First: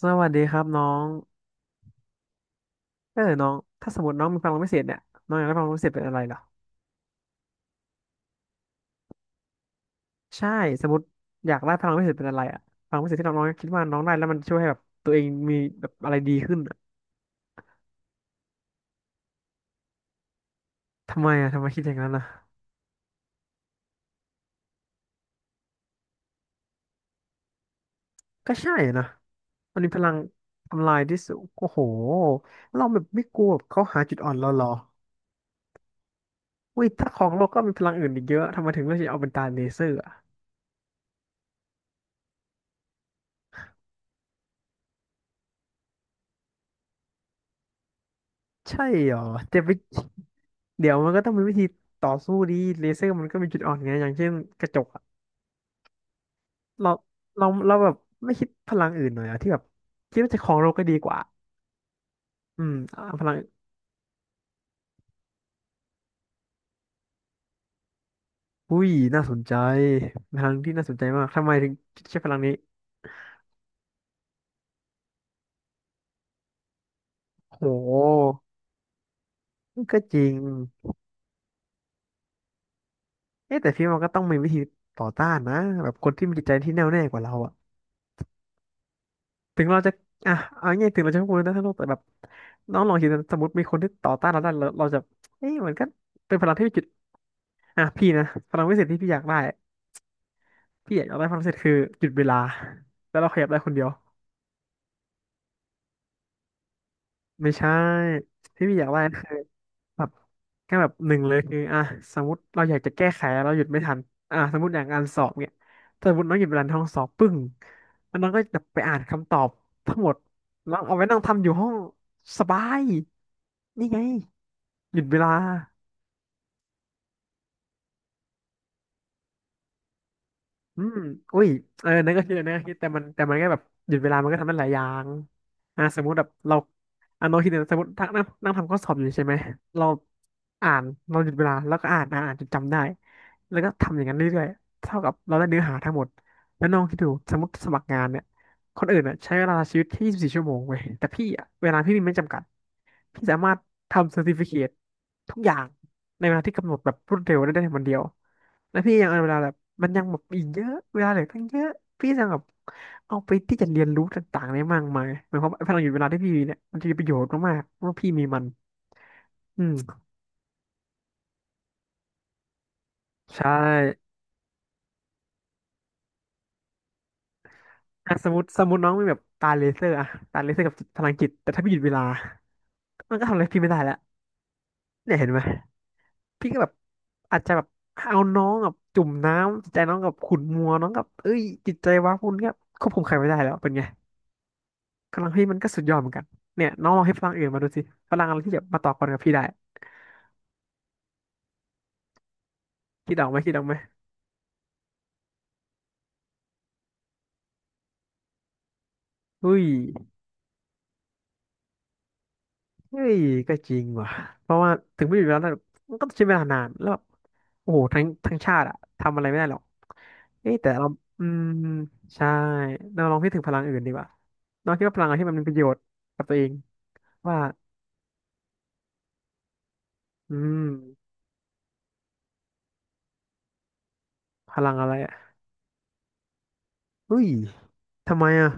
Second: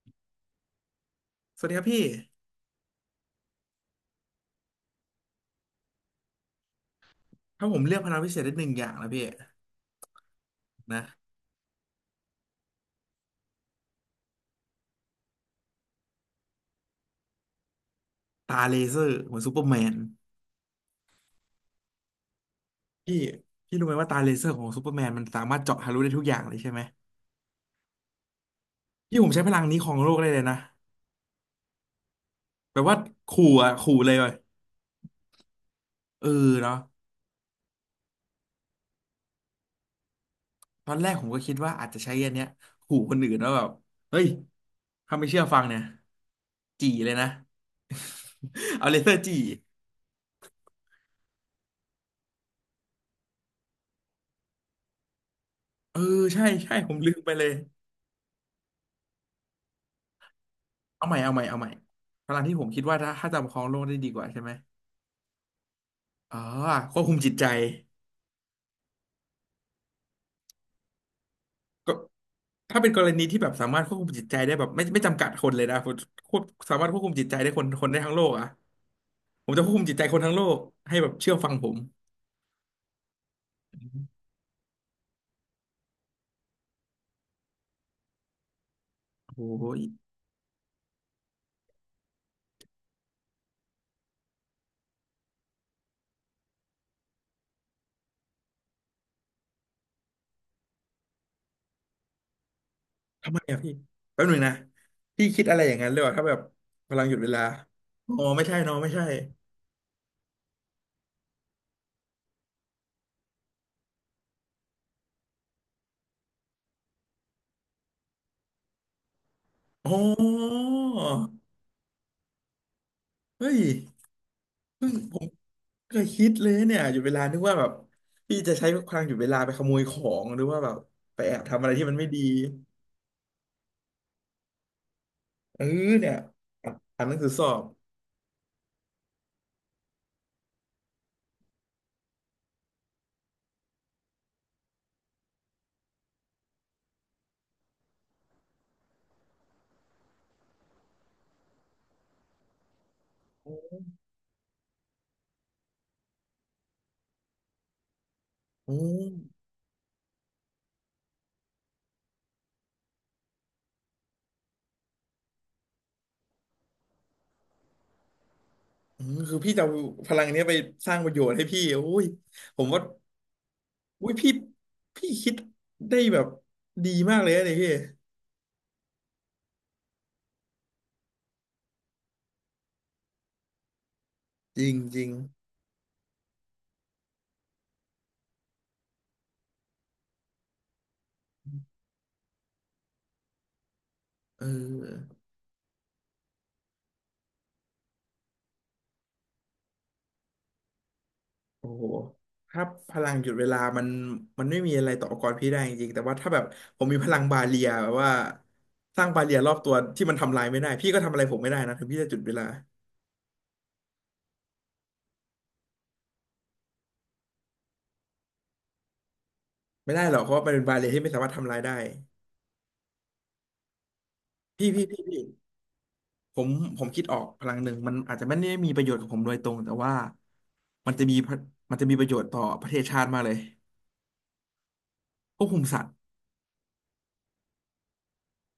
สวัสดีครับน้องสวัสดีครับพี่เออน้องถ้าสมมติน้องมีพลังพิเศษเนี่ยน้องอยากได้พลังพิเศษเป็นอะไรเหรอถ้าผมเลือกพลังพิเศษได้หนึ่งอย่างนะพี่ใช่สมมนะติอยากได้พลังพิเศษเป็นอะไรอะพลังพิเศษที่น้องน้องคิดว่าน้องได้แล้วมันช่วยให้แบบตัวเองมีแบบอะไรดีขึ้นอะตาเลเซอร์เหมือนซูเปอร์แมนทำไมอะทำไมคิดอย่างนั้นอะพี่พี่รู้ไหมว่าตาเลเซอร์ของซูเปอร์แมนมันสามารถเจาะทะลุได้ทุกอย่างเลยใช่ไหมก็ใช่นะพี่ผมใช้พลังนี้มันขมีองพโลลักงได้เลยนะทำลายที่สุดโอ้โหแบเราบว่าแบบไม่กขู่ลัวแบบอ่ะเขาขู่หาเลยจุดเลอ่อยนเราเหรอเออเนาะอุ้ยถ้าของโลกก็มีพลังอื่นอีกเยอะทำไมถึงเลือกที่จะเอาเป็นตาเลเซอร์อะตอนแรกผมก็คิดว่าอาจจะใช้อันเนี้ยขู่คนอื่นว่าแบบเฮ้ยถ้าไม่เชื่อฟังเนี่ยจี่เลยนะ ใช่เอาเลเซเหอรร์อจี่จะไปเดี๋ยวมันก็ต้องมีวิธีต่อสู้ดีเลเซอร์มันก็มีจุดอ่อนไงอย่างเช่นกระจก เออใช่ใช่เราผมลืมไปเลเรายเราแบบไม่คิดพลังอื่นหน่อยอะที่แบบคิดว่าจะครองโลกก็ดีเอากใหม่ว่าเอาใหม่เอาใหม่พลังที่อืผมมคิดว่าอ่าถ้าพถ้าลังจะประคองโลกได้ดีกว่าใช่ไหม อ๋อควบคุมจิตใจอุ้ยน่าสนใจพลังที่น่าสนใจมากทำไมถึงก็ใช้พลังนี้ถ้าเป็นกรณีที่แบบสามารถควบคุมจิตใจได้แบบไม่จำกัดคนเลยนะผมควบสามารถควบคุมจิตใจได้คโนคนได้ทั้งโลกหอ่ะผมจะควบคุมจิตก็ใจคจนริทั้งงโลกให้แบบเชื่อฟังผมเอ๊ะแต่พี่มันก็ต้องมีวิธีต่อต้านนะแบบคนที่มีจิตใจที่แน่วแน่กว่าเราอะโอ้ถึโหงเราจะอ่ะเอาง่ายๆถึงเราจะพูดนะทั้งโลกแต่แบบน้องลองคิดนะสมมติมีคนที่ต่อต้านเราได้เราจะเอ๊ะมันก็เป็นพลังที่มีจุดอ่ะพี่นะพลังวิเศษที่พี่อยากได้พี่อยากได้พลังพิเศษคือหยุดเวลาแล้วเราทำขไมยับอ่ะได้คพี่นเดียว แป๊บหนึ่งนะพี่คิดอะไรอย่างนั้นเลยว่ะถ้าแบบพำลังหยุดเวลาไม่ใช่อ๋อไม่ใช่ที่เนอะพี่อไม่ยากได้ใช่คือแบบแค่แบบหนึ่งเลยคืออ่ะสมมติเราอยากจะแก้ไขเราหยุดไม่ทันอ่ะสมมติอย่างการสอบเนี่ยถ้าสมมติน้องหยุดเวลาในห้องสอบปึ้งแล้วน้องก็แบบไปอ่านคำตอบทั้อ๋งหมดอแล้วเอาไว้นั่งทำอยู่ห้องสบายเฮ้ยนี่ไงเพิ่งหยุดผเวมลา เคยคิดเลยเนี่ยหยุดเวลานึกว่าแบบพี่จะใช้พลังหยุดเวลาไปขโมยของหรือว่าแบบอืมไปแอบอุ้ยทำอะไรที่เออมันไม่นั่นดี ก็คิดนั่นก็คิดแต่มันก็แบบหยุดเวลามันก็ทำได้หลายอย่างเอออ่าสมเนี่มุยติแบบเราอ่ะอ่านหนังอ่ะสือน้สอ้อคิดบเนะสมมตินั่งนั่งนั่งทำข้อสอบอยู่ใช่ไหมเราอ่านเราหยุดเวลาแล้วก็อ่านอ่านอ่านจนจำได้ แล้วก็ทำอย่างนั้นเรื่อยๆเท่ากับเราได้เนื้อหาทั้งหมด แล้วน้องคิดดูสมมติสมัครงานเนี่ยคนอื่นอ่ะใช้เวลาชีวิตที่24ชั่วโมงเว้ยแต่พี่อ่ะเวลาพี่มีไม่จำกัดพี่สามารถโทำเซอร์ติฟิเคททุกอย่างในเวลาที่กำหนดแบบรวดเร็วได้ในวันเดียว อ้แล้วพี่ยังเอาเวลาแบบมันยังแบบอีกเยอะเวลาเหลือตั้งเยอะพี่ยังแบบเอาไปที่จะเรียนรู้ต่างๆได้มากมายหมายความว่าพลังหยุดเวลาที่พี่มีเนี่ยมันจะมีประโยชน์มากๆเพราะว่าพี่มีมันอืมคือพี่จะอืเอามพลังเนี้ยไปสร้างประโยชน์ให้พี่อุ้ยผมว่าใช่อุ้ยพี่พี่คิดได้แบบดีมากเลยนะเนี่ยพี่อ่ะสมมติสมมติน้องมีแบบตาเลเซอร์อะตาเลเซอร์กับจิตพลังจิตแต่ถ้าพี่หยุดเวลามันก็ทำอะไรพี่ไม่ได้แล้วจริงจริงเนี่ยเห็นไหมพี่ก็แบบอาจจะแบบเอาน้องกับจุ่มน้ำจิตใจน้องกับขุ่นมัวน้องกับเอ้ยจิตใจว้าวุ่นก็ควบคุมใครไม่ได้แล้วเป็นไง เออกำลังพี่มันก็สุดยอดเหมือนกันเนี่ยน้องลองให้พลังอื่นมาดูสิพลังอะไรที่แบบมาต่อกรกับพี่ได้โอ้โหถ้าพลัคิงดอหอยุกดไหมเวคิดลาออกไหมมันไม่มีอะไรต่ออุปกรพี่ได้จริงๆแต่ว่าถ้าแบบผมมีพลังบาเรียแบบว่าสร้างบาเรียรอุ้อบยตัวที่มันทำลายไม่ได้พี่ก็ทำอะไรผมไม่ได้นะถึงพี่จะหยุดเวลาเฮ้ยก็จริงว่ะเพราะว่าถึงไม่อยู่แล้วนะมันก็ต้องใช้เวลานานแล้วแบบโอ้โหทั้งชาติอะทำอะไรไม่ได้หรอกไม่ได้หรอกเพราะว่าเอ้มันยเป็นแต่บาเรีเรายที่ไม่สาอืมารถมทำลายได้ใช่เราลองพิจารณาถึงพลังอื่นดีกว่าพี่น้องคิพี่ดว่าพพี่ลังอะไรพี่ ที่มันมีประโยชน์กับตัผวเอมงผมคิดออกว่าพลังหนึ่งมันอาจจะไม่ได้มีประโยชน์กับผมโดยตรงแต่ว่าอืมมันจะมีพระมันจะมีประโยชน์ต่อประเทศชาติมากเลยพลังอะไรอะควบคุมสัตว์อุ้ยทำไมอะ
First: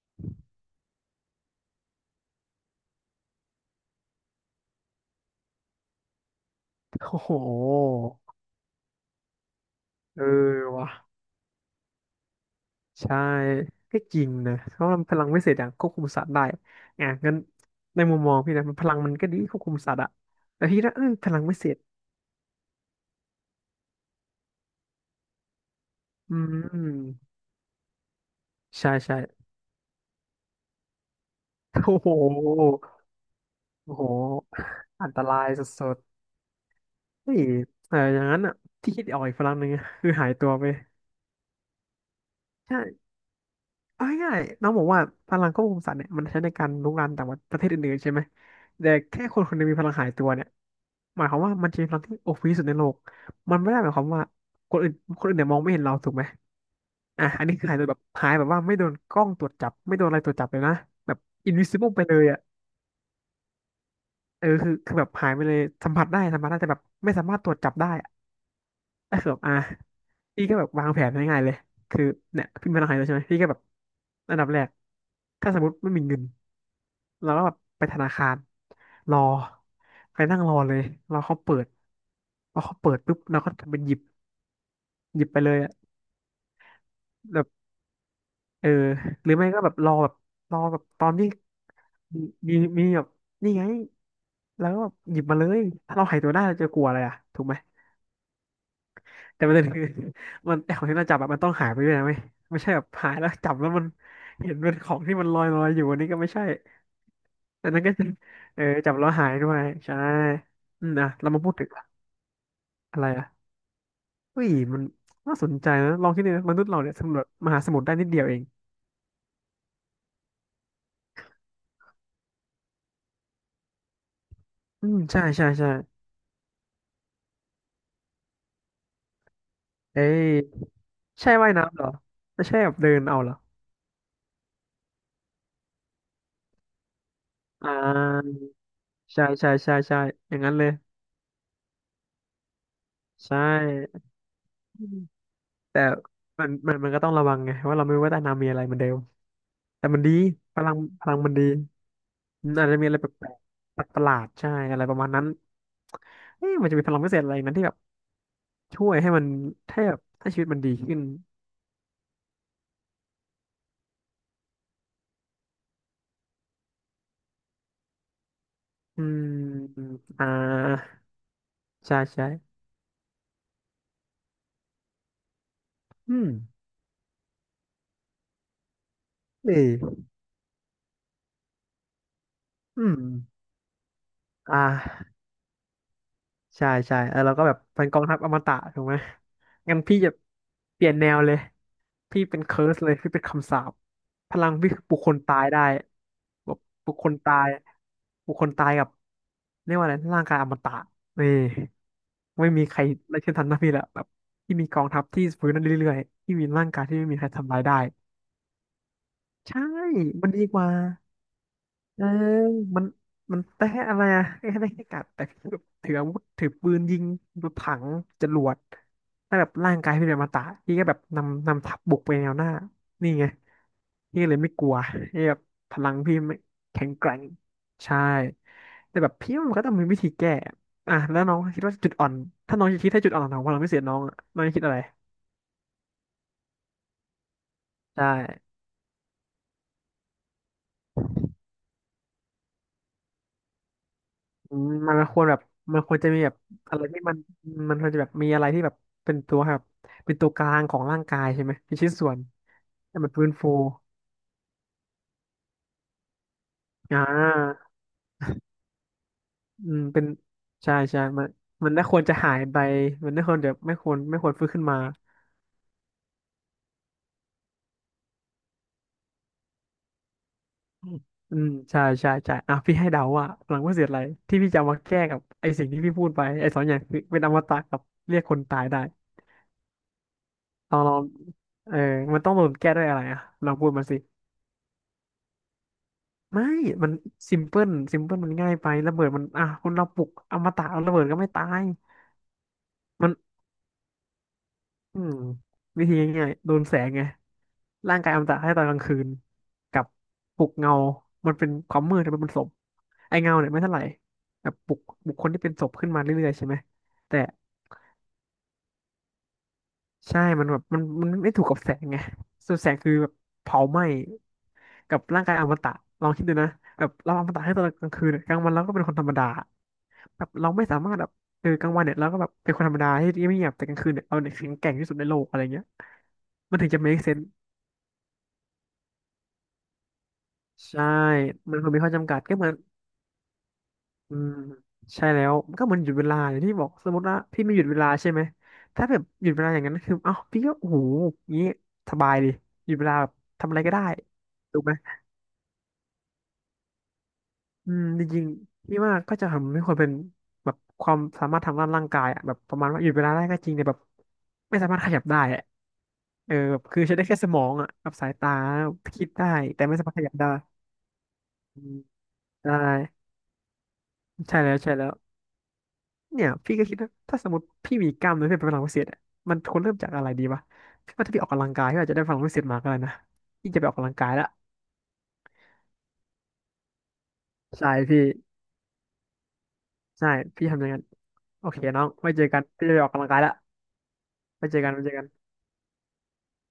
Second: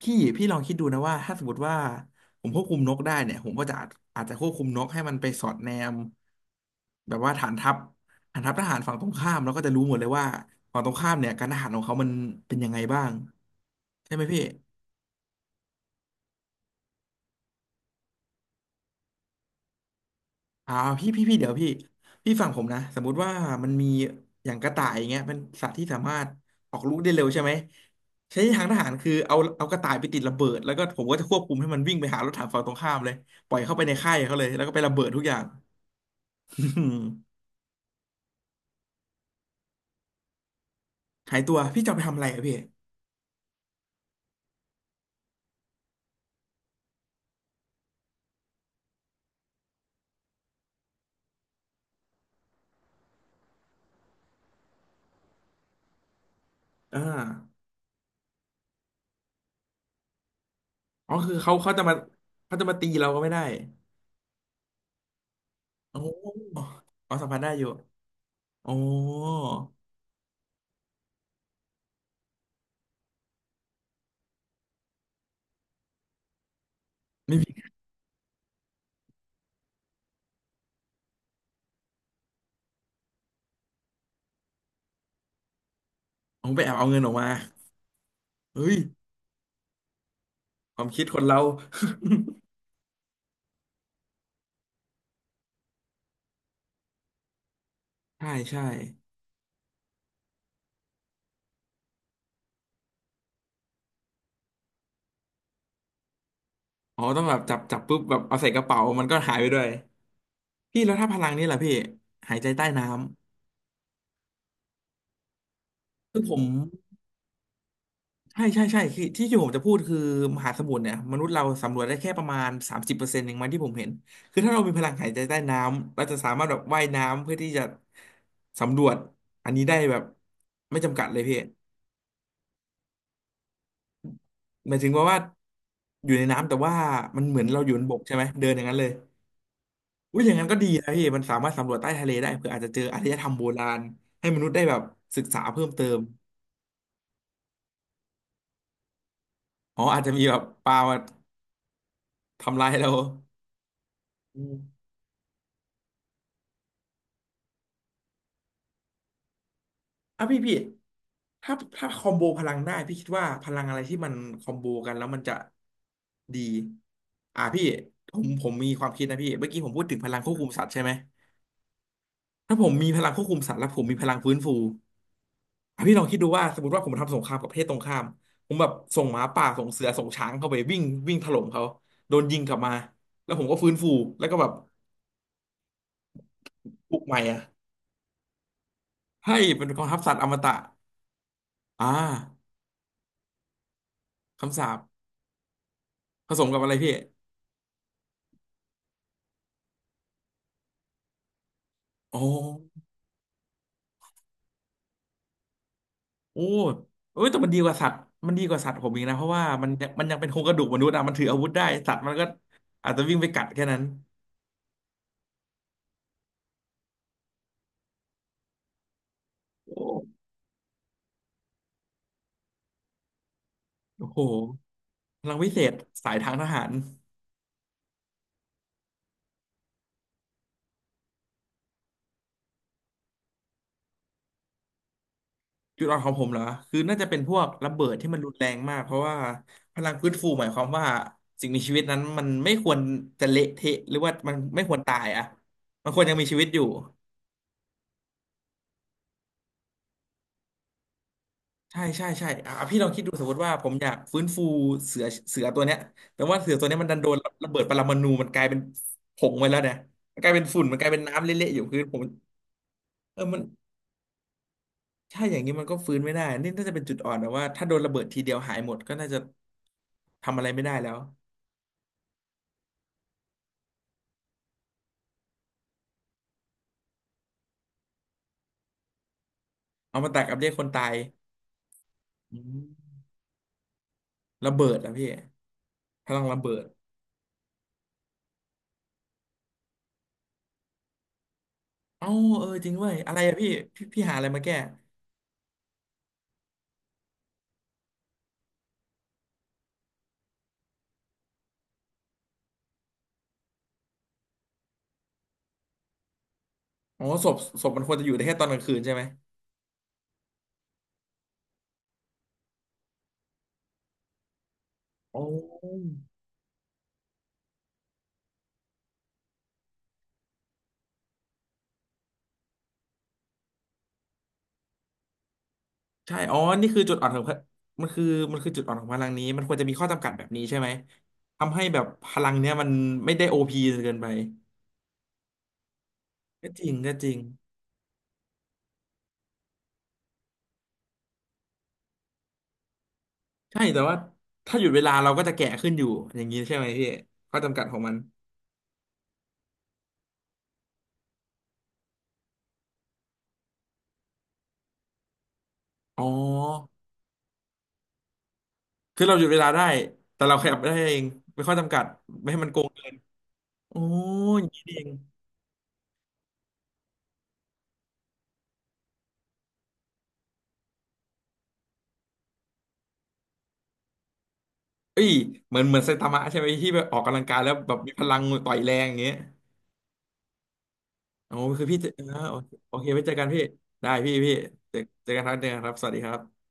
พี่ลองคิดดูนะว่าถ้าสมมติว่าผมควบคุมนกได้เนี่ยผมก็จะอาจจะควบคุมนกให้มันไปสอดแนมแบโอ้บโหว่าฐานทัพฐานทัพทหารฝั่งตรงข้ามแล้วก็จะรู้หมดเลยเอว่าอฝั่งว่ะ ตรงข้ามเนี่ยการทหารของเขามันเป็นยังไงบ้างใช่ก็ใช่จไหมริงพี่ นะเพราะว่ามันพลังวิเศษอย่างควบคุมสัตว์ได้อ่ะงั้นในมุมมองพี่นะมันพลังมันก็ดีควบคุมสัตว์อะแต่อ่าพี่นะเออพี่พี่พพี่ลังเดี๋ยววิเศพี่ษพี่ฟังผมนะสมมุติว่ามันมีอย่างกระต่ายอย่างเงี้ยเป็นสัตว์ที่สามารถอืออกลูกได้เร็มวใช่ไหมใช้ทางทหาใช่รคือใช่ เอากระต่ายไปติดระเบิดแล้วก็ผมก็จะควบคุมให้มัน วิ่โอ้งไปโหหารถถังฝั่งตรงข้ามเลยปล่อยเข้าไปในโอ้โหค่ายเขาเลยแล้วก็ไประเบิอัดนตทุกอย่าราง ยสุดๆเฮ้ย แต่อย่างนั้นอ่ะที่คิดออกอีกพลังหนึ่งอะคือหายตัวไป หายตัวพี่จะเอาไปทำอะไรอะพี่เอาง่ายๆน้องบอกว่าพลังควบคุมสัตว์เนี่ยมันใช้ในการรุกรานแต่ว่าประเทศอื่นๆใช่ไหมแต่แค่คนคนหนึงมีพลังหายตัวเนี่ยหมายความว่ามันจะมีพลังที่โอพีสุดในโลกมันไม่ได้หมายความว่าคนอื่นคนอื่นเนี่ยมองไม่เห็นเราถูกไหมอ่าอ่ะอันนี้คือหายตัวแบบหายแบบว่าไม่โดนกล้องตรวจจับไม่โดนอะไรตรวจจับเลยนะอ๋แบอบ คือเขาจะ invisible มาไปเลยอ่ะเขาจะมาตีเราก็ไม่ได้เออคือแบบหายไปเลยสัมโอผัสได้สัมผัสได้้แต่แบบไม่อ๋อสาสัมมาผัรสถตได้รวจอยู่จับได้อะโอ้ก็คือแบบอ่ะพี่ก็แบบวางแผนง่ายๆเลยคือเนี่ยพี่มีพลังหายตัวใช่ไหมพี่ก็แบบอันดับแรกถ้าสมมติไม่มีเงิน เราไม่ก็แบบมีไปธนาคารรอไปนั่งรอเลยรอเขาเปิดพอเขาเปิดปุ๊บเราก็ทำเป็นหยิบหยิบไปเลยอะผมไปแอบเอาเงินออกมาแบบเออเฮ้ยหรือไม่ก็แบบรอแบบรอคแบบวามคิตดอนคนที่เรา มีมีแบบนี่ไงแล้วก็แบบหยิบมาเลยถ้าเราหายตัวได้เราจะกลัวอะไรอะถูกไหม ใช่ใช่ แต่ประเด็นคือ มันไอของที่เราจับอะมันต้องหายไปด้วยนะไม่ใช่แบบหายแล้วจับแล้วมันเห็นเป็นของที่มันลอยลอยอยู่อันนี้ก็ไม่ใช่อ๋อต้องแบบจับอันจับนั้นก็ปุ๊บจะ แบบเอาใส่ กเออระเป๋าจับมันแล้วก็หายหายไปด้วด้วยยใช่พี่อืแล้มวถ้าอ่ะพลัเรางมานี่พูดล่ะถึงพี่หายใจใต้น้ำอะไรอะ เฮ้ยมันน่าสนใจนะลองคืคิอดดูผมนะมนุษย์เราเนี่ยสำรวจมหาสมุทรได้นิดเดียวเอใช่งใช่ใช่คือที่ผมจะพูดคือมหาสมุทรเนี่ยมนุษย์เราสำรวจได้แค่ประมาณ30%เองมั้งที่ผมเห็นคือถ้าเรามีพอืลังมหายใจใช่ใต้ใช่น้ใช่ำเราจะสามารถแบบว่ายน้ำเพื่อที่จะสำรวจอันนี้ได้แบเอ้บยไม่จำกัดเลยใช่พี่ว่ายน้ำเหรอไม่ใช่แบบเดินเอาเหรอหมายถึงว่าอยู่ในน้ำแต่ว่ามันเหมือนเราออ่ยู่บนบกใช่ไหมาเดินอย่างนั้นเลย ใช่ใช่ใช่ใช่อุ้ยออย่างย่างนั้นนั้นก็เลดียนะพี่มันสามารถสำรวจใต้ทะเลได้เผื่ออาจจะเจออารยธรรมใช่โบราณให้มนุษย์ได้แบบอืมศึกษาเพิ่มแต่เติมมันก็ต้องระวังไงว่าเราไม่รู้ว่าใต้น้ำมีอะไรเหมือนเดิมอ๋อแต่มัอานจจะดีมีแบบพปลัลางมามันดีอืมทำอาลาจยจะมีเราอะไรแปลกๆประหลาดอืๆใช่อะไรมประมาณนั้นเอ๊ะมันจะมีพลังพิเศษอะไรนั้นที่แบบช่วยให้มันให้แบบอ่ะให้พี่ชีวิตพี่มันดีขึ้นถ้าคอมโบพลังได้พี่คิดว่าพลังอะไรที่มันคอมโบกันแล้วมันจะดีอ่ะพี่ผมมีความอืคิดนะมพี่เมื่อกี้ผมพูดถึงพลังอ่าควบคุมสัตว์ใช่ไหมใช่ใช่ถ้าผมมีพลังควบคุมสัตว์แล้วผมมีพลังฟื้นฟู อพี่ลองอืคิดดูม ว่าสมมติว่าผมทำสงครามกับประเทศตรงข้ามผมแบบส่งหมาป่านี่ส่งเสือส่งช้างเข้าไปวิ่งวิ่งถล่มเขาโดนยิงกลับมาอืมแล้วผมก็ฟื้นฟูแล้วก็แบบอ่าใช่ปลุใช่กใหเอม่อเราอ่ะก็แบบเป็นกองทัพอมตะถูกไหมให้เป็นงั้กนองทัพี่พจะสัตว์อมตะเปลี่ยนแนวเลยอ่าพี่เป็นเคิร์สเลยพี่เป็นคำสาปพลังคำสาพี่ปคือปลุกคนตายได้ผสมแบบกับอะไรปพี่ลุกคนตายปลุกคนตายกับเรียกว่าอะไรร่างกายอมตะนี่อ๋อไม่มีใครไล่เช่นทันนะพี่ละแบบที่มีกองทัพที่ฟื้นนั่นเรื่อยๆที่โอ้มีร่างกายที่ไม่มีเอ้ใคยรแต่มันทำดีลายกว่าได้สัตว์มันดีกว่าสัตว์ผมอีกนะเพราะว่าใช่มันมันยังเป็มันนโครดีงกกระดูกว่า มนุษย์อะมันถืออาวุธได้สัตเอว์อมันก็มันอาจจะวิ่งไปกัดแค่แต่นั้นอะไรอะแค่ได้แค่กัดแต่ถืออาวุธถือปืนยิงถังจรวดถ้าแบบร่างกายโอพี่เป็นอมตะพี่ก็แบบนำทัพบุกไปแนวหน้า นี่ไง้โหพี่ก็เลยไม่กลัวพี่พแบลังบวิเศษพลังสาพี่ยทางไม่ทหาร แข็งแกร่งใช่แต่แบบพี่ว่ามันก็ต้องมีวิธีแก้อ่ะแล้วน้องคิดว่าจุดอ่อนถ้าน้องจะคิดให้จุดอ่อนของพลังพิเศษน้องอะน้องจะคิดอะไรจุดอ่อนของผมเหรอคือน่าจะเป็นพวกระเบิดใช่ ที่มันรุนแรงมากเพราะว่าพลังฟื้นฟูหมายความว่าสิ่งมีชีวิตนั้นมันไม่ควรจะเละเทะหรือว่ามันอืไม่มควรมัตานยควอ่ะรแบบมันมันคควรวรจะยังมีมีแบบชีวิตอยู่อะไรที่มันควรจะแบบมีอะไรที่แบบเป็นตัวแบบเป็นตัวกลางของร่างกายใช่ไหมเป็นใช่ชิ้นใช่ส่วนใช่อ่ะพี่ลองให้คิดมัดูนสฟื้มนมติฟูว่าผมอยากฟื้นฟูเสือตัวเนี้ยแต่ว่าเสือตัวเนี้ยมันดัอ่นโดนระเบิดาปรมาณูมันกลายเป็นผงไปแล้วอืเนี่ยมเป็นมันกลายเป็นฝุ่นใช่มันกลายเป็ใช่นมัน้ำนเละๆอยู่คือไม่คผวมรจะหายไปมันเอไม่อควมัรนจะไม่ควรฟื้นขึ้นมาใช่อย่างนี้มันก็ฟื้นไม่ได้นี่น่าจะเป็นจุดอ่อนนะว่าถ้าโดนระเบิดทีเดียวหายหมดก็น่าจะทำอะไรไม่ได้อืแล้มว อืมใช่ใช่ใช่อ่ะพี่ให้เดาว่าหลังว่าเสียอะไรที่พี่จะเอามาแก้กับไอ้สิ่งที่พี่พูดไปไอ้สองอย่างคือเป็นอมตะกับเรียกคนตายได้อมตะกับเรียกคนลอตางยเออมันต้องอืโดนแก้ด้วยมอะไรอ่ะลองพูดมาสิ ระเบิดอะพี่พลังระไม่ เบิดมันซิมเพิลมันง่ายไประเบิดมัน อ่ะคนเราปลุกอมตะเอาระเบิดก็ไม่ตาย เอ้าเออจริงเว้ยมัน อะไรอะพี่พี่หาอะไรมาแก้อืม วิธีง่ายๆโดนแสงไง ร่างกายอมตะให้ตอนกลางคืน กับปลุกเงา มันเป็นความมืดแต่มันเป็นศพไอ้เงาเนี่ยไม่เท่าไหร่แบบปลุกคนที่เป็นศพขึ้นมาเรื่อยๆใช่ไหม อ๋อแต่ ศพศพมันควรจะอยู่ได้แค่ตอนกลางคืนใช่ไหมใช่ มันแบบมันไม่ถูกกับแสงไงส่วนแสงคือแบบเผาไหม้กับอ๋ร่างกายอมตะอลองคิดดูนะแบบเราอมตะให้ตอนกลางคืนกลางวันเราก็เป็นคนธรรมดาแบบเราไม่สามารถแบบเออกลางวันเนี่ยเราก็แบบเป็นคนธรรมดาที่ไม่เงียบแต่กลางคืนเนี่ยเราเนี่ยแข็งแกร่งที่สุดในโลกอะไรเงี้ยใช่อ๋อมันถึนี่งจะ คือจุด make อ่อนของ sense พะมันคือมันคือจุดอ่อนของพลังนี้มันควรจะมีข้อจำกัดแบบนี้ใช่ไหมใช่ทำมันให้คงแบมีบข้อพจำกัดลัก็งเหมืเนี้อยน มันไม่ได้โอพีเกินไปอืมใช่แล้วมันก็เหมือนหยุดเวลาอย่างก็ที่จบอริกงสก็มมจติริว่างพี่ไม่หยุดเวลาใช่ไหมถ้าแบบหยุดเวลาอย่างนั้นคือเอ้าพี่ก็โอ้โหงี้สบายดิหยุดเวลาแบบทำอะไรใช่ก็แต่ได้ว่าถ้าถูหกยุดไหมเวลาเราก็จะแก่ขึ้นอยู่อย่างนี้ใช่ไหมพี่ข้อจำกัดอืของมมันจริงๆพี่ว่าก็จะทำให้คนเป็นแบบความสามารถทางด้านร่างกายอะแบบประมาณว่าหยุดเวลาได้ก็จริงแต่แบบไม่สามารถขยับได้อะอ๋อ เออแบบคือใช้ได้แค่สมองอ่ะกับสายตาคือคิดเราหยุได้ดเวลาแต่ได้ ไม่สามารถขยับแต่ได้เราขยับได้เอง ไม่ข้ออืจำมกัด ไม่ให้มันได้โกงเกินโอ้ยใช่อย่าแล้งวนี้นี่ใช่เอแล้งว เนี่ยพี่ก็คิดนะถ้าสมมติพี่มีกล้ามเนื้อเพื่อเป็นพลังพิเศษอะมันควรเริ่มจากอะไรดีวะพี่ว่าถ้าพี่ออกกำลังกายพี่อาจจะได้พลังพิเศษมาก็ได้นะพี่จะไปออกกำลังกายละเอ้ยเหมือนไซตามะใช่ไหมที่แบบออกกำลังกายแล้วใช่แบบมีพี่พลังต่อยแรงอย่างเงี้ยใช่พี่ทำอย่างนั้นโอ้โอเคคือพี่น้อเจงอไว้อ่าเจอโอกันเคพี่โอจะไปอเคอกไว้กำลังเจอกายกันละพี่ได้พี่ไว้เจอกันเจอไว้เจอกันเจอกันครับเจอกันครับสวัสดีครับ